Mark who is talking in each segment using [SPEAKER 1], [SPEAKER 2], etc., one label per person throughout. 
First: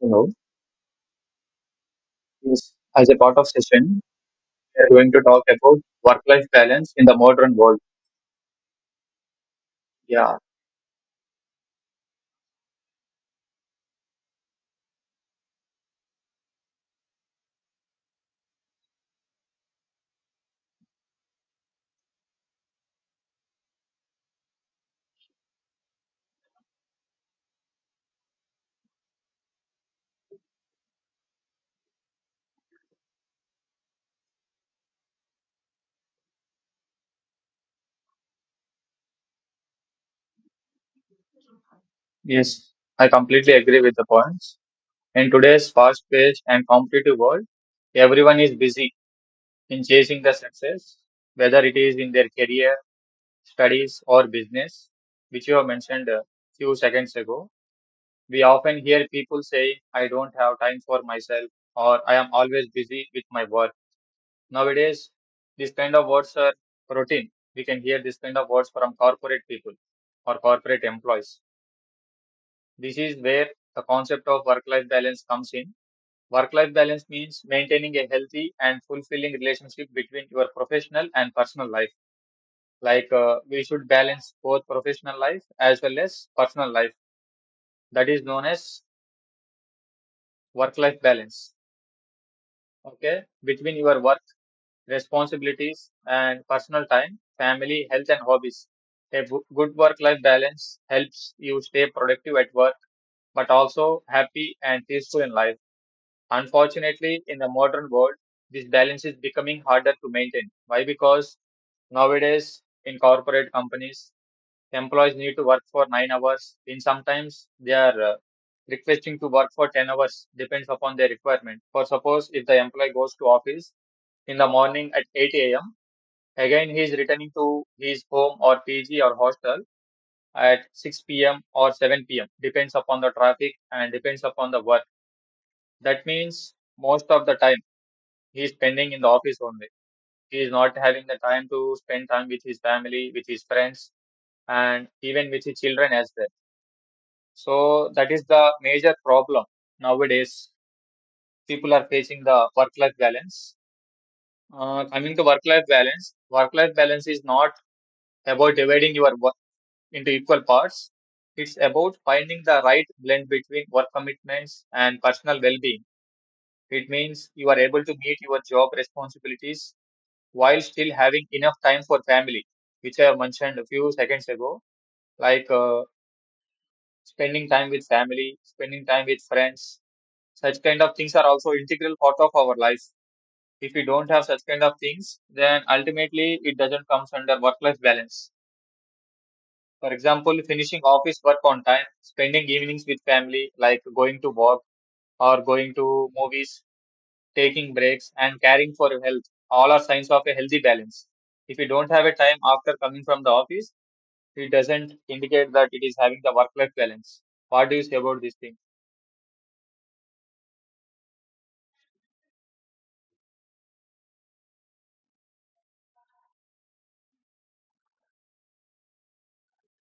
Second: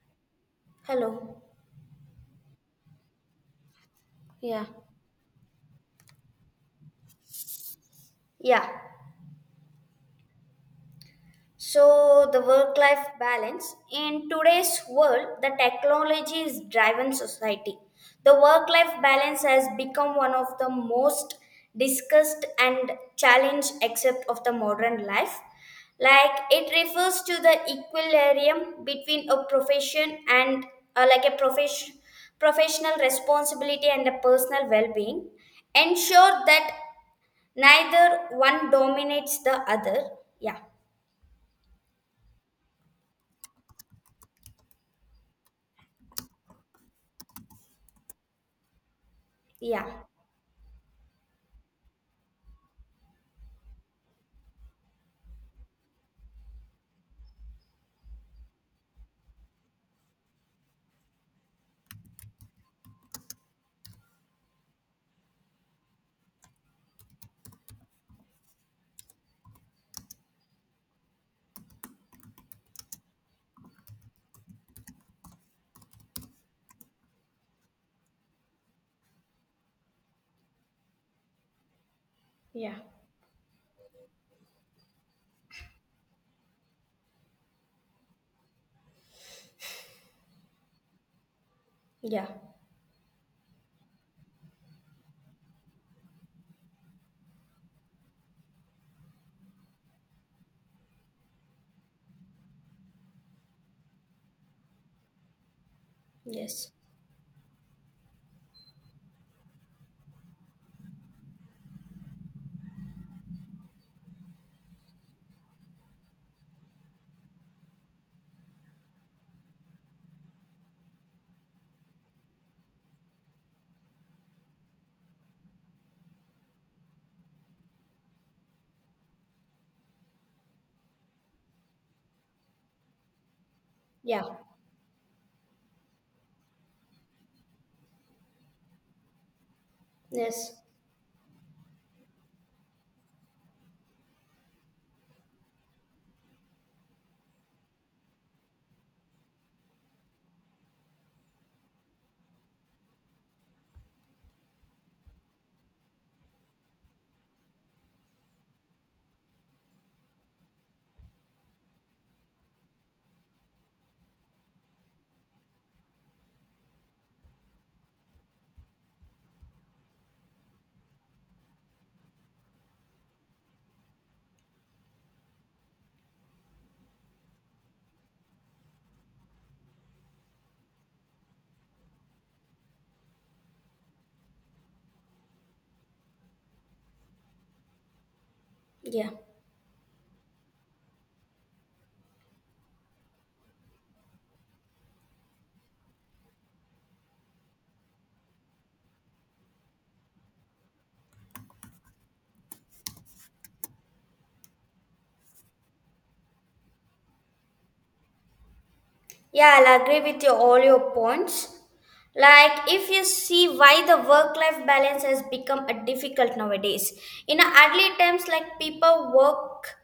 [SPEAKER 1] Hello.
[SPEAKER 2] Hello.
[SPEAKER 1] Yes, as a part of session,
[SPEAKER 2] Yeah.
[SPEAKER 1] we are going to talk about work-life balance in the modern world.
[SPEAKER 2] Yeah.
[SPEAKER 1] Yeah.
[SPEAKER 2] So the work-life balance in today's world, the technology is driven society. The work-life balance has become one of the most discussed and challenged except of the modern life. Like it refers to the equilibrium between a profession and like a profession professional responsibility and a personal well-being ensure that neither one dominates the other. Yeah.
[SPEAKER 1] Yes, I completely agree with the points. In today's fast-paced and competitive world, everyone is busy in
[SPEAKER 2] Yeah.
[SPEAKER 1] chasing the success, whether it is in their career, studies, or business, which you have mentioned a few seconds ago. We often hear people say, "I don't have time for myself," or "I am always busy with my work." Nowadays, this kind of words are routine. We can hear this kind of words from corporate people or corporate employees. This is where the concept of work life balance comes in. Work life balance means maintaining a healthy and fulfilling relationship between your professional and personal life.
[SPEAKER 2] Yeah.
[SPEAKER 1] We should balance both professional life as well as personal life. That is known as work life balance.
[SPEAKER 2] Yeah.
[SPEAKER 1] Okay, between your work responsibilities and personal time, family, health, and hobbies. Good work life balance helps you stay productive at work, but also happy and peaceful in life.
[SPEAKER 2] Yes.
[SPEAKER 1] Unfortunately, in the modern world, this balance is becoming harder to maintain. Why? Because nowadays, in corporate companies, employees need to work for 9 hours, and sometimes they are requesting to work for 10 hours, depends upon their requirement. For suppose, if the employee goes to office in the morning at 8 a.m., again, he is returning to his home or PG or hostel at 6 p.m. or 7 p.m. Depends upon the traffic and depends
[SPEAKER 2] Yeah.
[SPEAKER 1] upon the work. That means most of the time he is spending in the office only. He is
[SPEAKER 2] Yes.
[SPEAKER 1] not having the time to spend time with his family, with his friends, and even with his children as well. So that is the major problem nowadays. People are facing the work-life balance. Coming to work-life balance is not about dividing your into equal parts. It's about finding the right blend between work commitments and personal well being. It means you are able to meet your job responsibilities while still having enough time for family, which I have mentioned a few seconds ago, like spending time with family, spending time with friends. Such kind of things are also integral part of our life. If we don't have such kind of things, then ultimately it doesn't comes under work life balance.
[SPEAKER 2] Yeah.
[SPEAKER 1] For example, finishing office work on time, spending evenings with family, like going to walk or going to movies, taking breaks, and caring for your health, all are signs of a healthy balance. If you don't have a time after coming from the office, it doesn't indicate that it is having the work life balance. What do you say about this thing?
[SPEAKER 2] Yeah, I'll agree with you all your points. Like if you see why the work life balance has become a difficult nowadays, in early times like people work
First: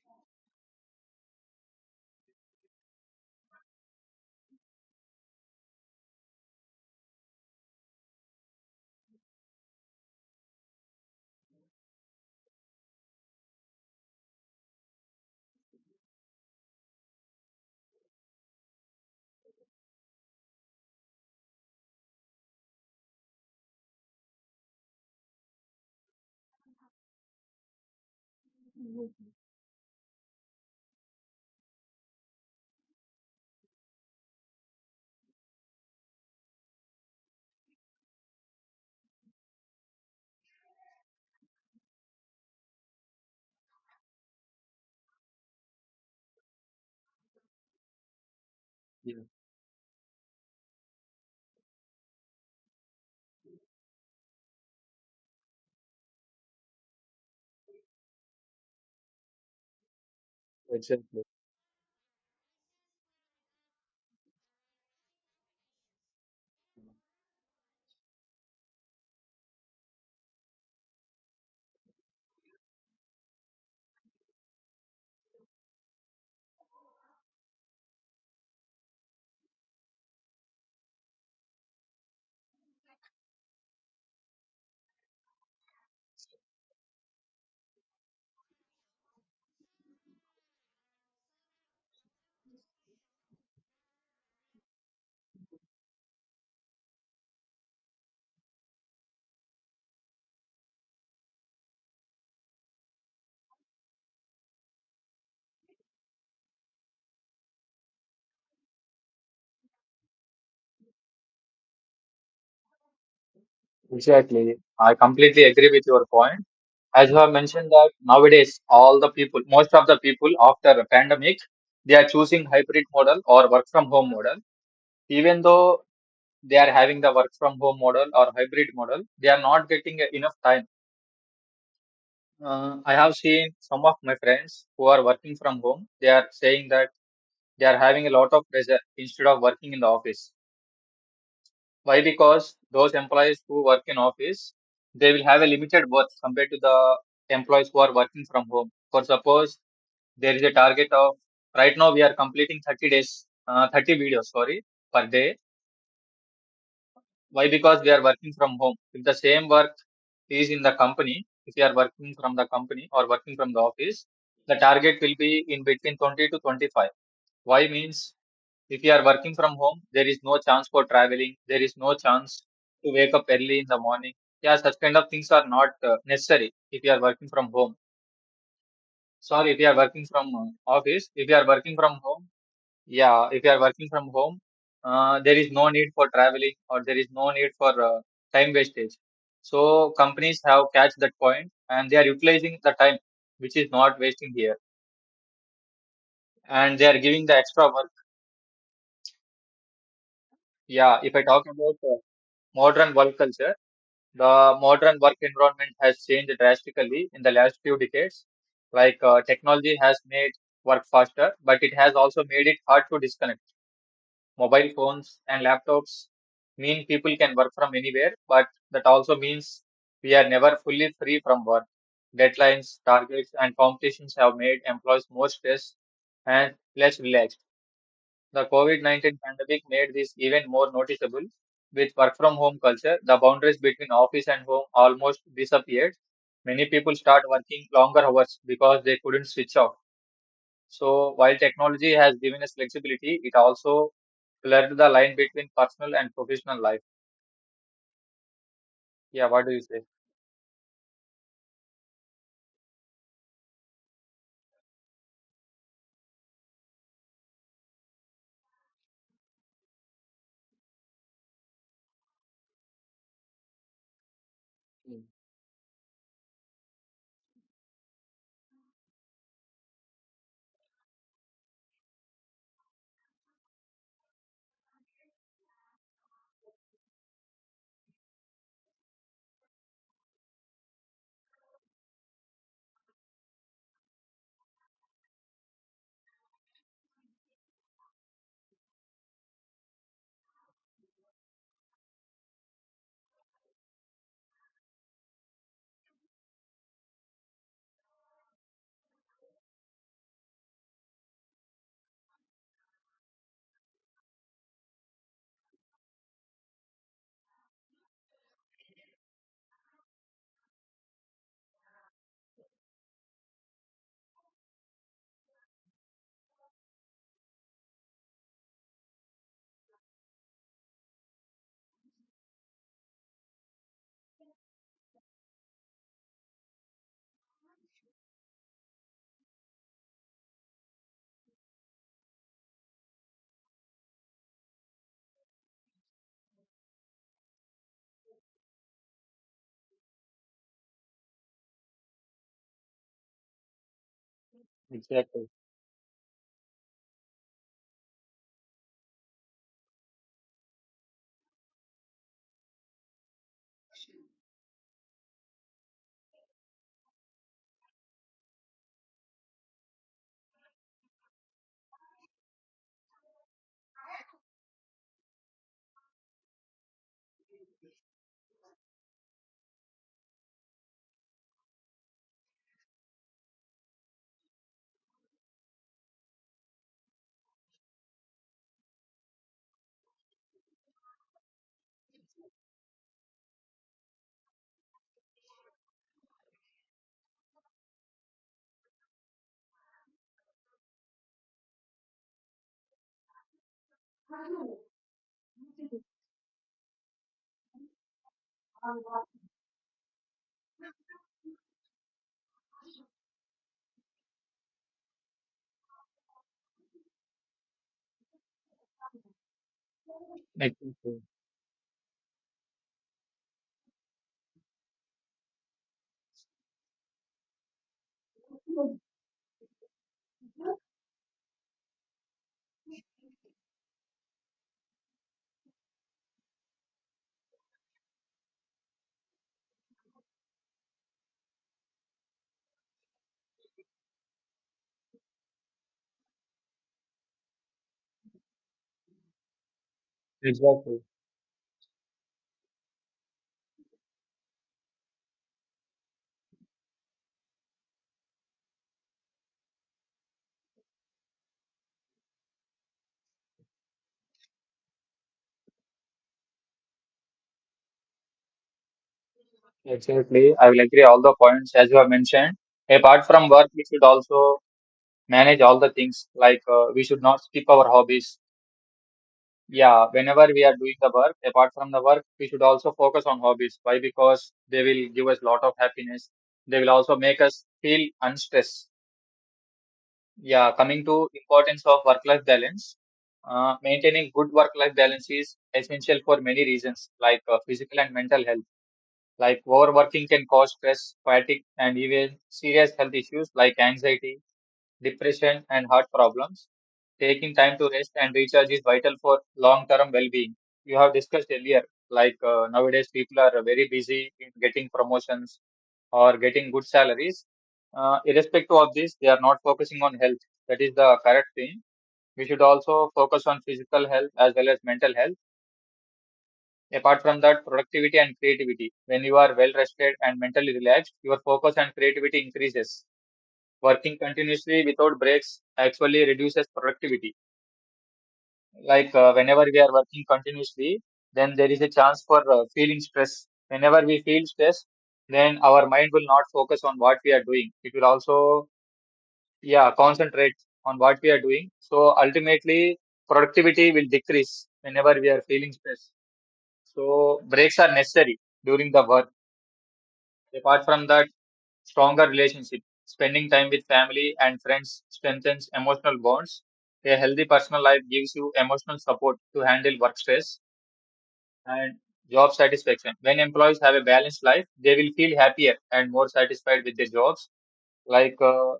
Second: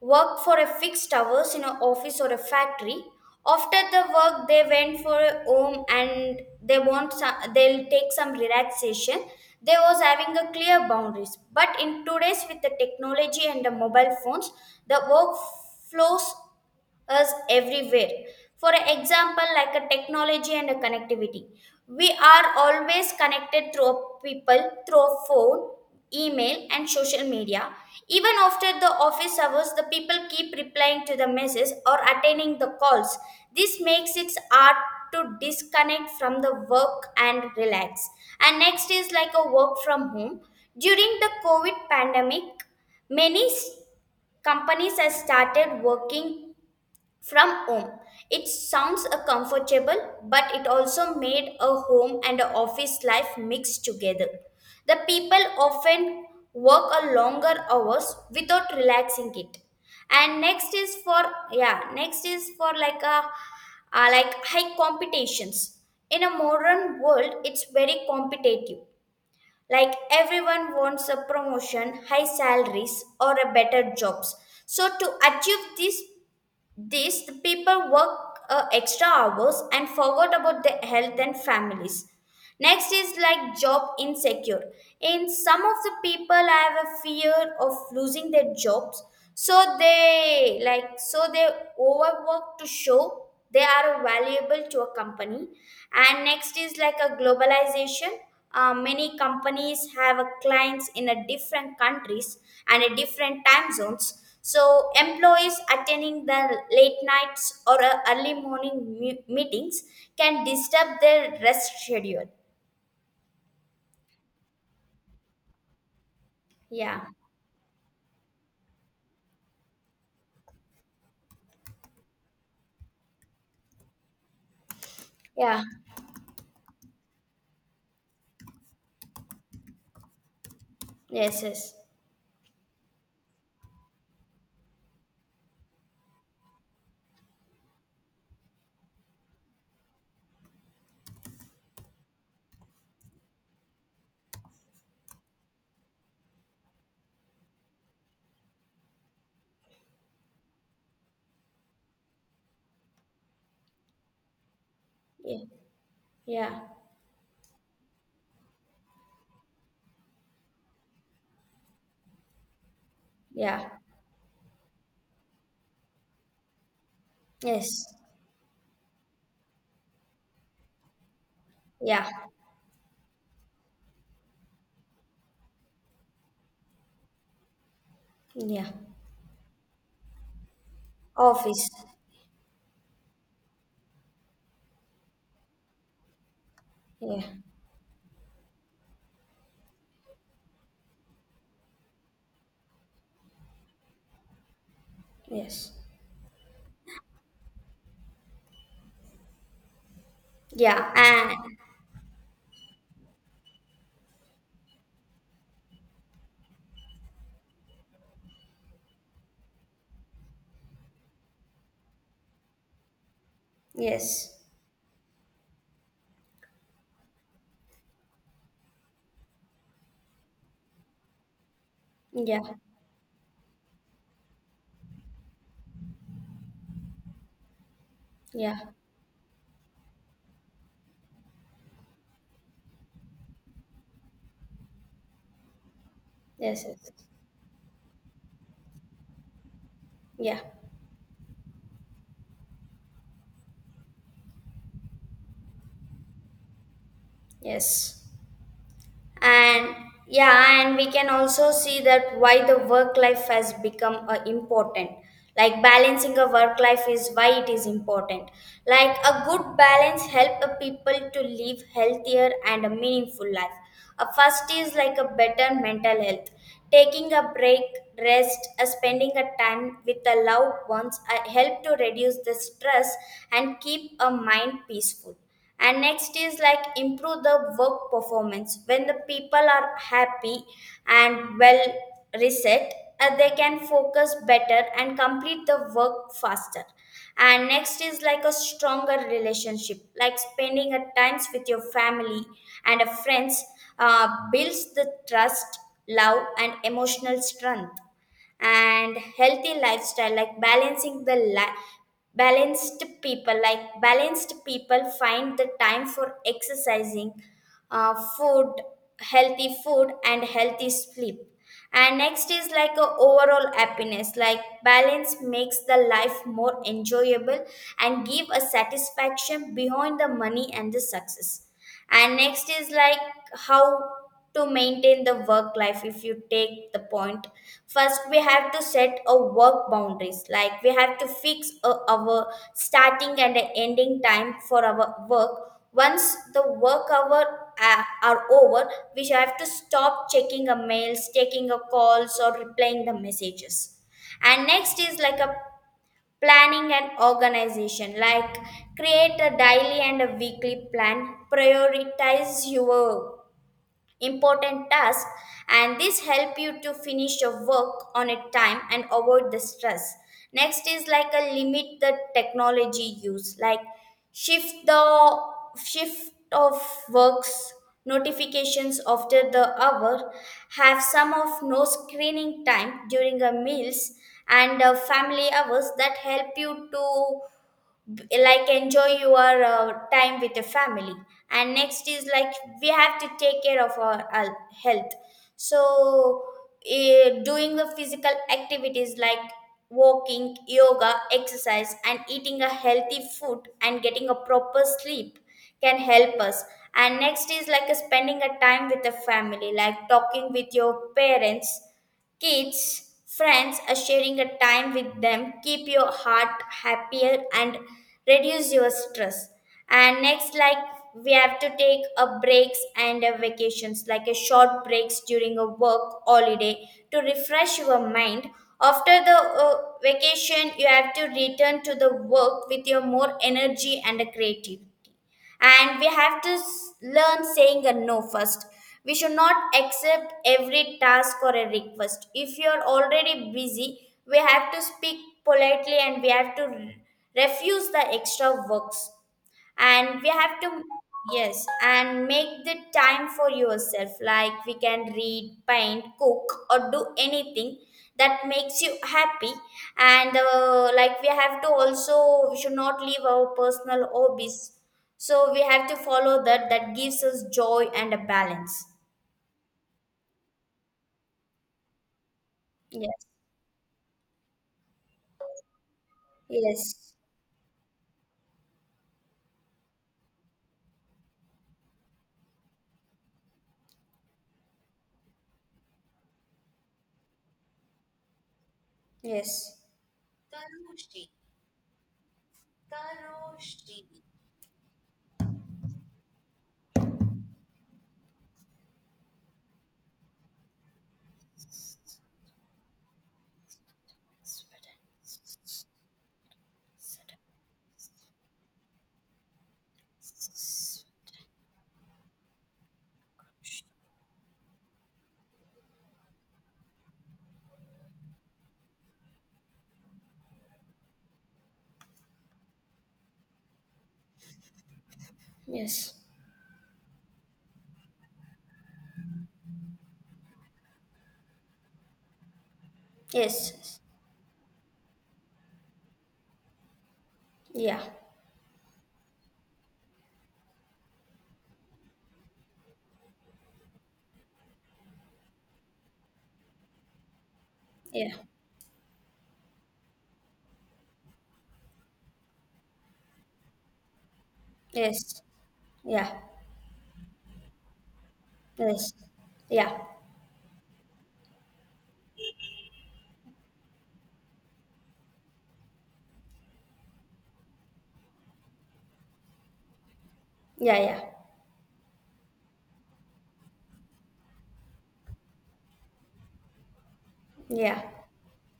[SPEAKER 2] worked for a fixed hours in an office or a factory. After the work, they went for a home and they want some, they'll take some relaxation. They was having a clear boundaries. But in today's with the technology and the mobile phones, the work flows us everywhere. For example, like a technology and a connectivity. We are always connected through people, through phone, email, and social media. Even after the office hours, the people keep replying to the messages or attending the calls. This makes it hard to disconnect from the work and relax. And next is like a work from home. During the COVID pandemic, many companies have started working from home. It sounds a
[SPEAKER 1] Yeah,
[SPEAKER 2] comfortable, but it also made a home and a office life mixed together. The people often work a longer hours without relaxing it. And next is for
[SPEAKER 1] exactly.
[SPEAKER 2] yeah, next is for like a like high competitions. In a modern world, it's very competitive. Like everyone wants a promotion, high salaries, or a better jobs. So to achieve this the people work extra hours and forgot about their health and families. Next is like job insecure. In some of the people I have a fear of losing their jobs, so they like so they overwork to show they are valuable to a company. And next is like a globalization. Many companies have a clients in a different countries and a different time zones, so employees attending the late nights or early morning meetings can disturb their rest schedule.
[SPEAKER 1] Exactly, I completely agree with your point.
[SPEAKER 2] Yeah.
[SPEAKER 1] As you have mentioned that nowadays all the people, most of the people after the pandemic, they are choosing hybrid model or work from home model, even
[SPEAKER 2] Yeah.
[SPEAKER 1] though they are having the work from home model or hybrid model, they are not getting enough time.
[SPEAKER 2] Yes. Yes.
[SPEAKER 1] I have seen some of my friends who are working from home, they are saying that they are having a lot of pressure instead of working in the office. Why? Because those employees who work in office, they will have a limited work compared to the employees who are working from home. For suppose there is a target of right now we are completing 30 days, 30 videos, sorry, per day.
[SPEAKER 2] Yeah. Yeah,
[SPEAKER 1] Why? Because they are working from home. If the same work is in the company, if you are working from the company or working from the
[SPEAKER 2] yeah.
[SPEAKER 1] office, the target will be in between 20 to 25. Why
[SPEAKER 2] Yes.
[SPEAKER 1] means, if you are working from home, there is no chance for traveling. There is no
[SPEAKER 2] Yeah.
[SPEAKER 1] chance to wake up early in the morning. Yeah, such kind of things are not necessary if you are working from home.
[SPEAKER 2] Yeah.
[SPEAKER 1] Sorry, if you are working from office, if you are
[SPEAKER 2] Office.
[SPEAKER 1] working from home, yeah, if you are working from home, there is no need for traveling or there is
[SPEAKER 2] Yeah.
[SPEAKER 1] no need for time wastage. So companies have catch that point and they are utilizing the time which is not wasting here
[SPEAKER 2] Yes.
[SPEAKER 1] and they are giving the extra work.
[SPEAKER 2] Yeah,
[SPEAKER 1] Yeah, if I
[SPEAKER 2] and
[SPEAKER 1] talk about modern work culture, the modern work environment has changed drastically in the last few decades. Like technology has made work faster, but it has also made it hard to disconnect.
[SPEAKER 2] yes.
[SPEAKER 1] Mobile phones and laptops mean people can work from anywhere, but that also means we are never fully free from work.
[SPEAKER 2] Yeah.
[SPEAKER 1] Deadlines, targets, and competitions have made employees more stressed and less relaxed. The
[SPEAKER 2] Yeah.
[SPEAKER 1] COVID 19 pandemic made this even more noticeable. With work from home culture, the boundaries between office and home almost disappeared.
[SPEAKER 2] Yes.
[SPEAKER 1] Many
[SPEAKER 2] Yes.
[SPEAKER 1] people start working longer hours because they couldn't switch off.
[SPEAKER 2] Yeah.
[SPEAKER 1] So while technology has given us flexibility, it also blurred the line between personal and professional life.
[SPEAKER 2] Yes.
[SPEAKER 1] Yeah, what do you
[SPEAKER 2] And
[SPEAKER 1] say?
[SPEAKER 2] yeah, and we can also see that why the work life has become important. Like balancing a work life is why it is important, like a good balance help a people to live healthier and a meaningful life. A first is like
[SPEAKER 1] Mm.
[SPEAKER 2] a better mental health, taking a break rest, spending a time with the loved ones, help to reduce the stress and keep a mind peaceful. And next is like improve the work performance. When the people are happy and well reset, they can focus better and complete the work faster. And next is like a stronger relationship, like spending at times with your family and a friends, builds the trust, love and emotional strength. And healthy lifestyle, like balanced people, like balanced people find the time for exercising, food, healthy food and healthy sleep. And next is like a overall happiness, like balance makes the life more enjoyable and give a satisfaction beyond the money and the success. And next is like how to maintain the work life. If you take the point, first we have to set a work boundaries, like we have to fix a, our starting and a ending time for our work. Once the work hour are over, we should have to stop checking a mails, taking a calls or replying the messages. And next is like
[SPEAKER 1] Exactly.
[SPEAKER 2] a planning and organization, like create a daily and a weekly plan, prioritize your important tasks, and this help you to finish your work on a time and avoid the stress. Next is like a limit the technology use, like shift the shift of works notifications after the hour. Have some of no screening time during a meals and family hours that help you to like enjoy your time with the family. And next is like we have to take care of our health. So doing the physical activities like walking, yoga, exercise and eating a healthy food and getting a proper sleep can help us. And next is like spending a time with the family, like talking with your parents, kids, friends, are sharing a time with them keep your heart happier and reduce your stress. And next, like
[SPEAKER 1] Exactly.
[SPEAKER 2] we have to take a breaks and a vacations, like a short breaks during a work holiday to refresh your mind. After the vacation, you have to return to the work with your more energy and a creative. And we have to learn saying a no first. We should not accept every task or a request. If you are already busy, we have to speak politely and we have to refuse the extra works. And we have to
[SPEAKER 1] Exactly.
[SPEAKER 2] yes and make the time for yourself, like we can read, paint, cook or do anything that makes you happy. And like we have to also we should not leave our personal hobbies, so we have to follow that that gives us joy and a balance.
[SPEAKER 1] Exactly, I will agree all the points as you have mentioned. Apart
[SPEAKER 2] Yes.
[SPEAKER 1] from work, we should also manage all the things, like we
[SPEAKER 2] Yes.
[SPEAKER 1] should not skip our hobbies. Yeah, whenever we are doing the work, apart from the work, we should also focus on hobbies. Why? Because they will give us lot of happiness. They will also make us feel unstressed.
[SPEAKER 2] Yes.
[SPEAKER 1] Yeah, coming to importance of work-life balance, maintaining good work-life balance is essential for many reasons, like physical and mental health. Like overworking can cause stress, fatigue, and even serious health issues like anxiety, depression, and heart problems. Taking time to rest and recharge is vital for long-term well-being. You have discussed earlier, like nowadays people are very busy in getting promotions, or getting good salaries. Irrespective of this, they are not focusing on health. That is the correct thing. We should also focus on physical health as well as mental health.
[SPEAKER 2] Yes. Yes.
[SPEAKER 1] Apart from that, productivity and creativity. When you are well rested and mentally relaxed, your focus and creativity increases.
[SPEAKER 2] Yes.
[SPEAKER 1] Working continuously without breaks actually reduces productivity.
[SPEAKER 2] Yeah.
[SPEAKER 1] Like whenever we are working continuously, then there is a chance for feeling stress. Whenever we feel stress, then our mind will not focus on what we are doing. It will
[SPEAKER 2] Yeah.
[SPEAKER 1] also, yeah, concentrate on what we are doing, so ultimately productivity will decrease whenever we are
[SPEAKER 2] Yes.
[SPEAKER 1] feeling stress,
[SPEAKER 2] Yeah.
[SPEAKER 1] so breaks are necessary during the
[SPEAKER 2] Yes.
[SPEAKER 1] work.
[SPEAKER 2] Yeah.
[SPEAKER 1] Apart from that, stronger relationship, spending time with family and friends strengthens emotional bonds. A healthy personal life gives you emotional support to handle work stress.
[SPEAKER 2] Yeah. Yeah.
[SPEAKER 1] And job satisfaction, when employees have a balanced life, they will feel happier and more satisfied with their jobs.
[SPEAKER 2] Yeah.
[SPEAKER 1] Like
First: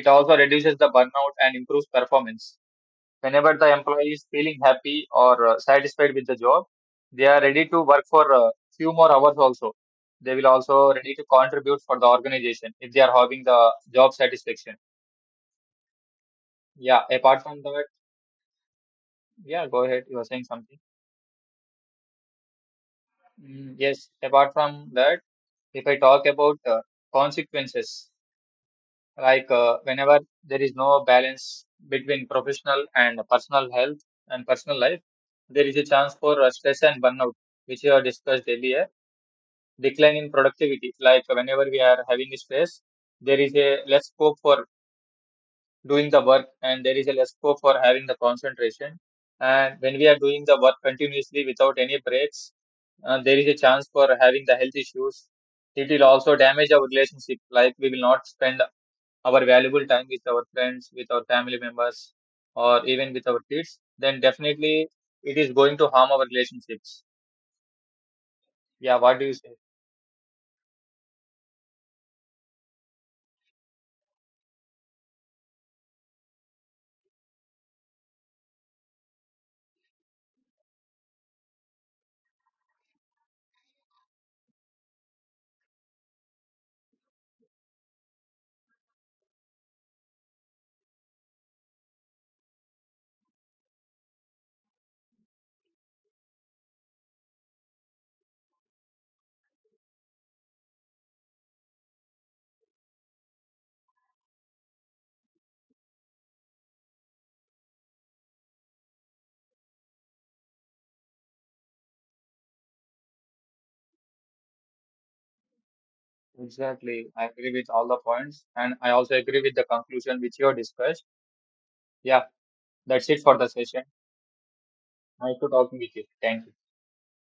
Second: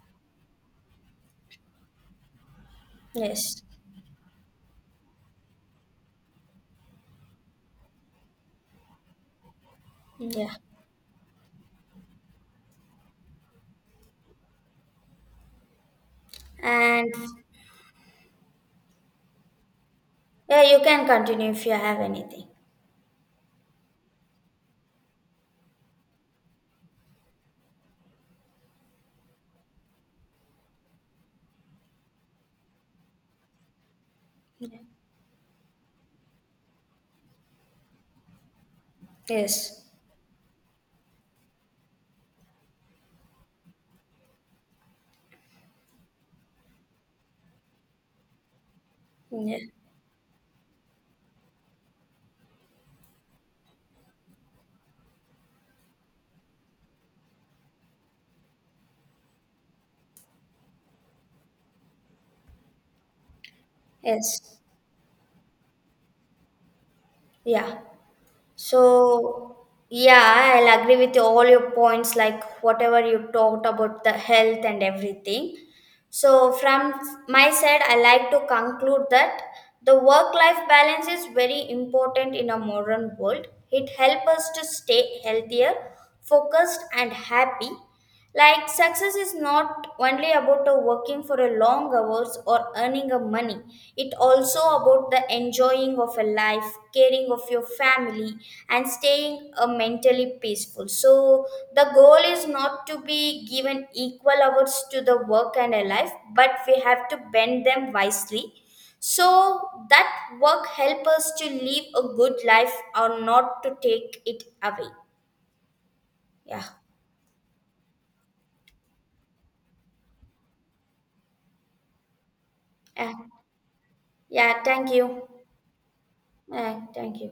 [SPEAKER 1] it also reduces the burnout and improves performance. Whenever
[SPEAKER 2] Yes.
[SPEAKER 1] the employee is feeling happy or satisfied with the job, they are ready to work for a few more hours also. They will
[SPEAKER 2] Yeah.
[SPEAKER 1] also ready to contribute for the organization if they are having the job satisfaction. Yeah,
[SPEAKER 2] And
[SPEAKER 1] apart from that, yeah, go ahead, you were saying
[SPEAKER 2] yeah,
[SPEAKER 1] something.
[SPEAKER 2] you can continue if you have anything.
[SPEAKER 1] Mm, yes, apart from that, if I talk about consequences, like whenever there is no balance between professional and personal health and personal
[SPEAKER 2] Yeah.
[SPEAKER 1] life, there is a chance for stress and burnout, which you have discussed earlier.
[SPEAKER 2] Yes.
[SPEAKER 1] Decline in productivity, like whenever we are having a stress, there is a less scope for doing the work and there is a less scope for having the concentration.
[SPEAKER 2] Yeah.
[SPEAKER 1] And when we are doing the work continuously without any breaks, there is a chance for having the health issues. It will also damage our relationship, like we will not spend our valuable time with our friends, with our family members, or even with our kids, then
[SPEAKER 2] Yes.
[SPEAKER 1] definitely it is going to harm our relationships.
[SPEAKER 2] Yeah.
[SPEAKER 1] Yeah, what do you say?
[SPEAKER 2] So, yeah, I'll agree with all your points, like whatever you talked about the health and everything. So, from my side, I like to conclude that the work life balance is very important in a modern world. It helps us to stay healthier, focused, and happy. Like, success is not only about working for a long hours or earning a money, it also about the enjoying of a life, caring of your family and staying mentally peaceful. So the goal is not to be given equal hours to the work and a life, but we have to bend them wisely so that work help us to live a good life or not to take it away. Yeah.
[SPEAKER 1] Exactly. I agree with all the points. And I also agree with the conclusion which you have discussed. Yeah, that's
[SPEAKER 2] Yeah,
[SPEAKER 1] it for the session.
[SPEAKER 2] yeah, thank you.
[SPEAKER 1] Nice to talking with you. Thank you.
[SPEAKER 2] Yeah, thank you.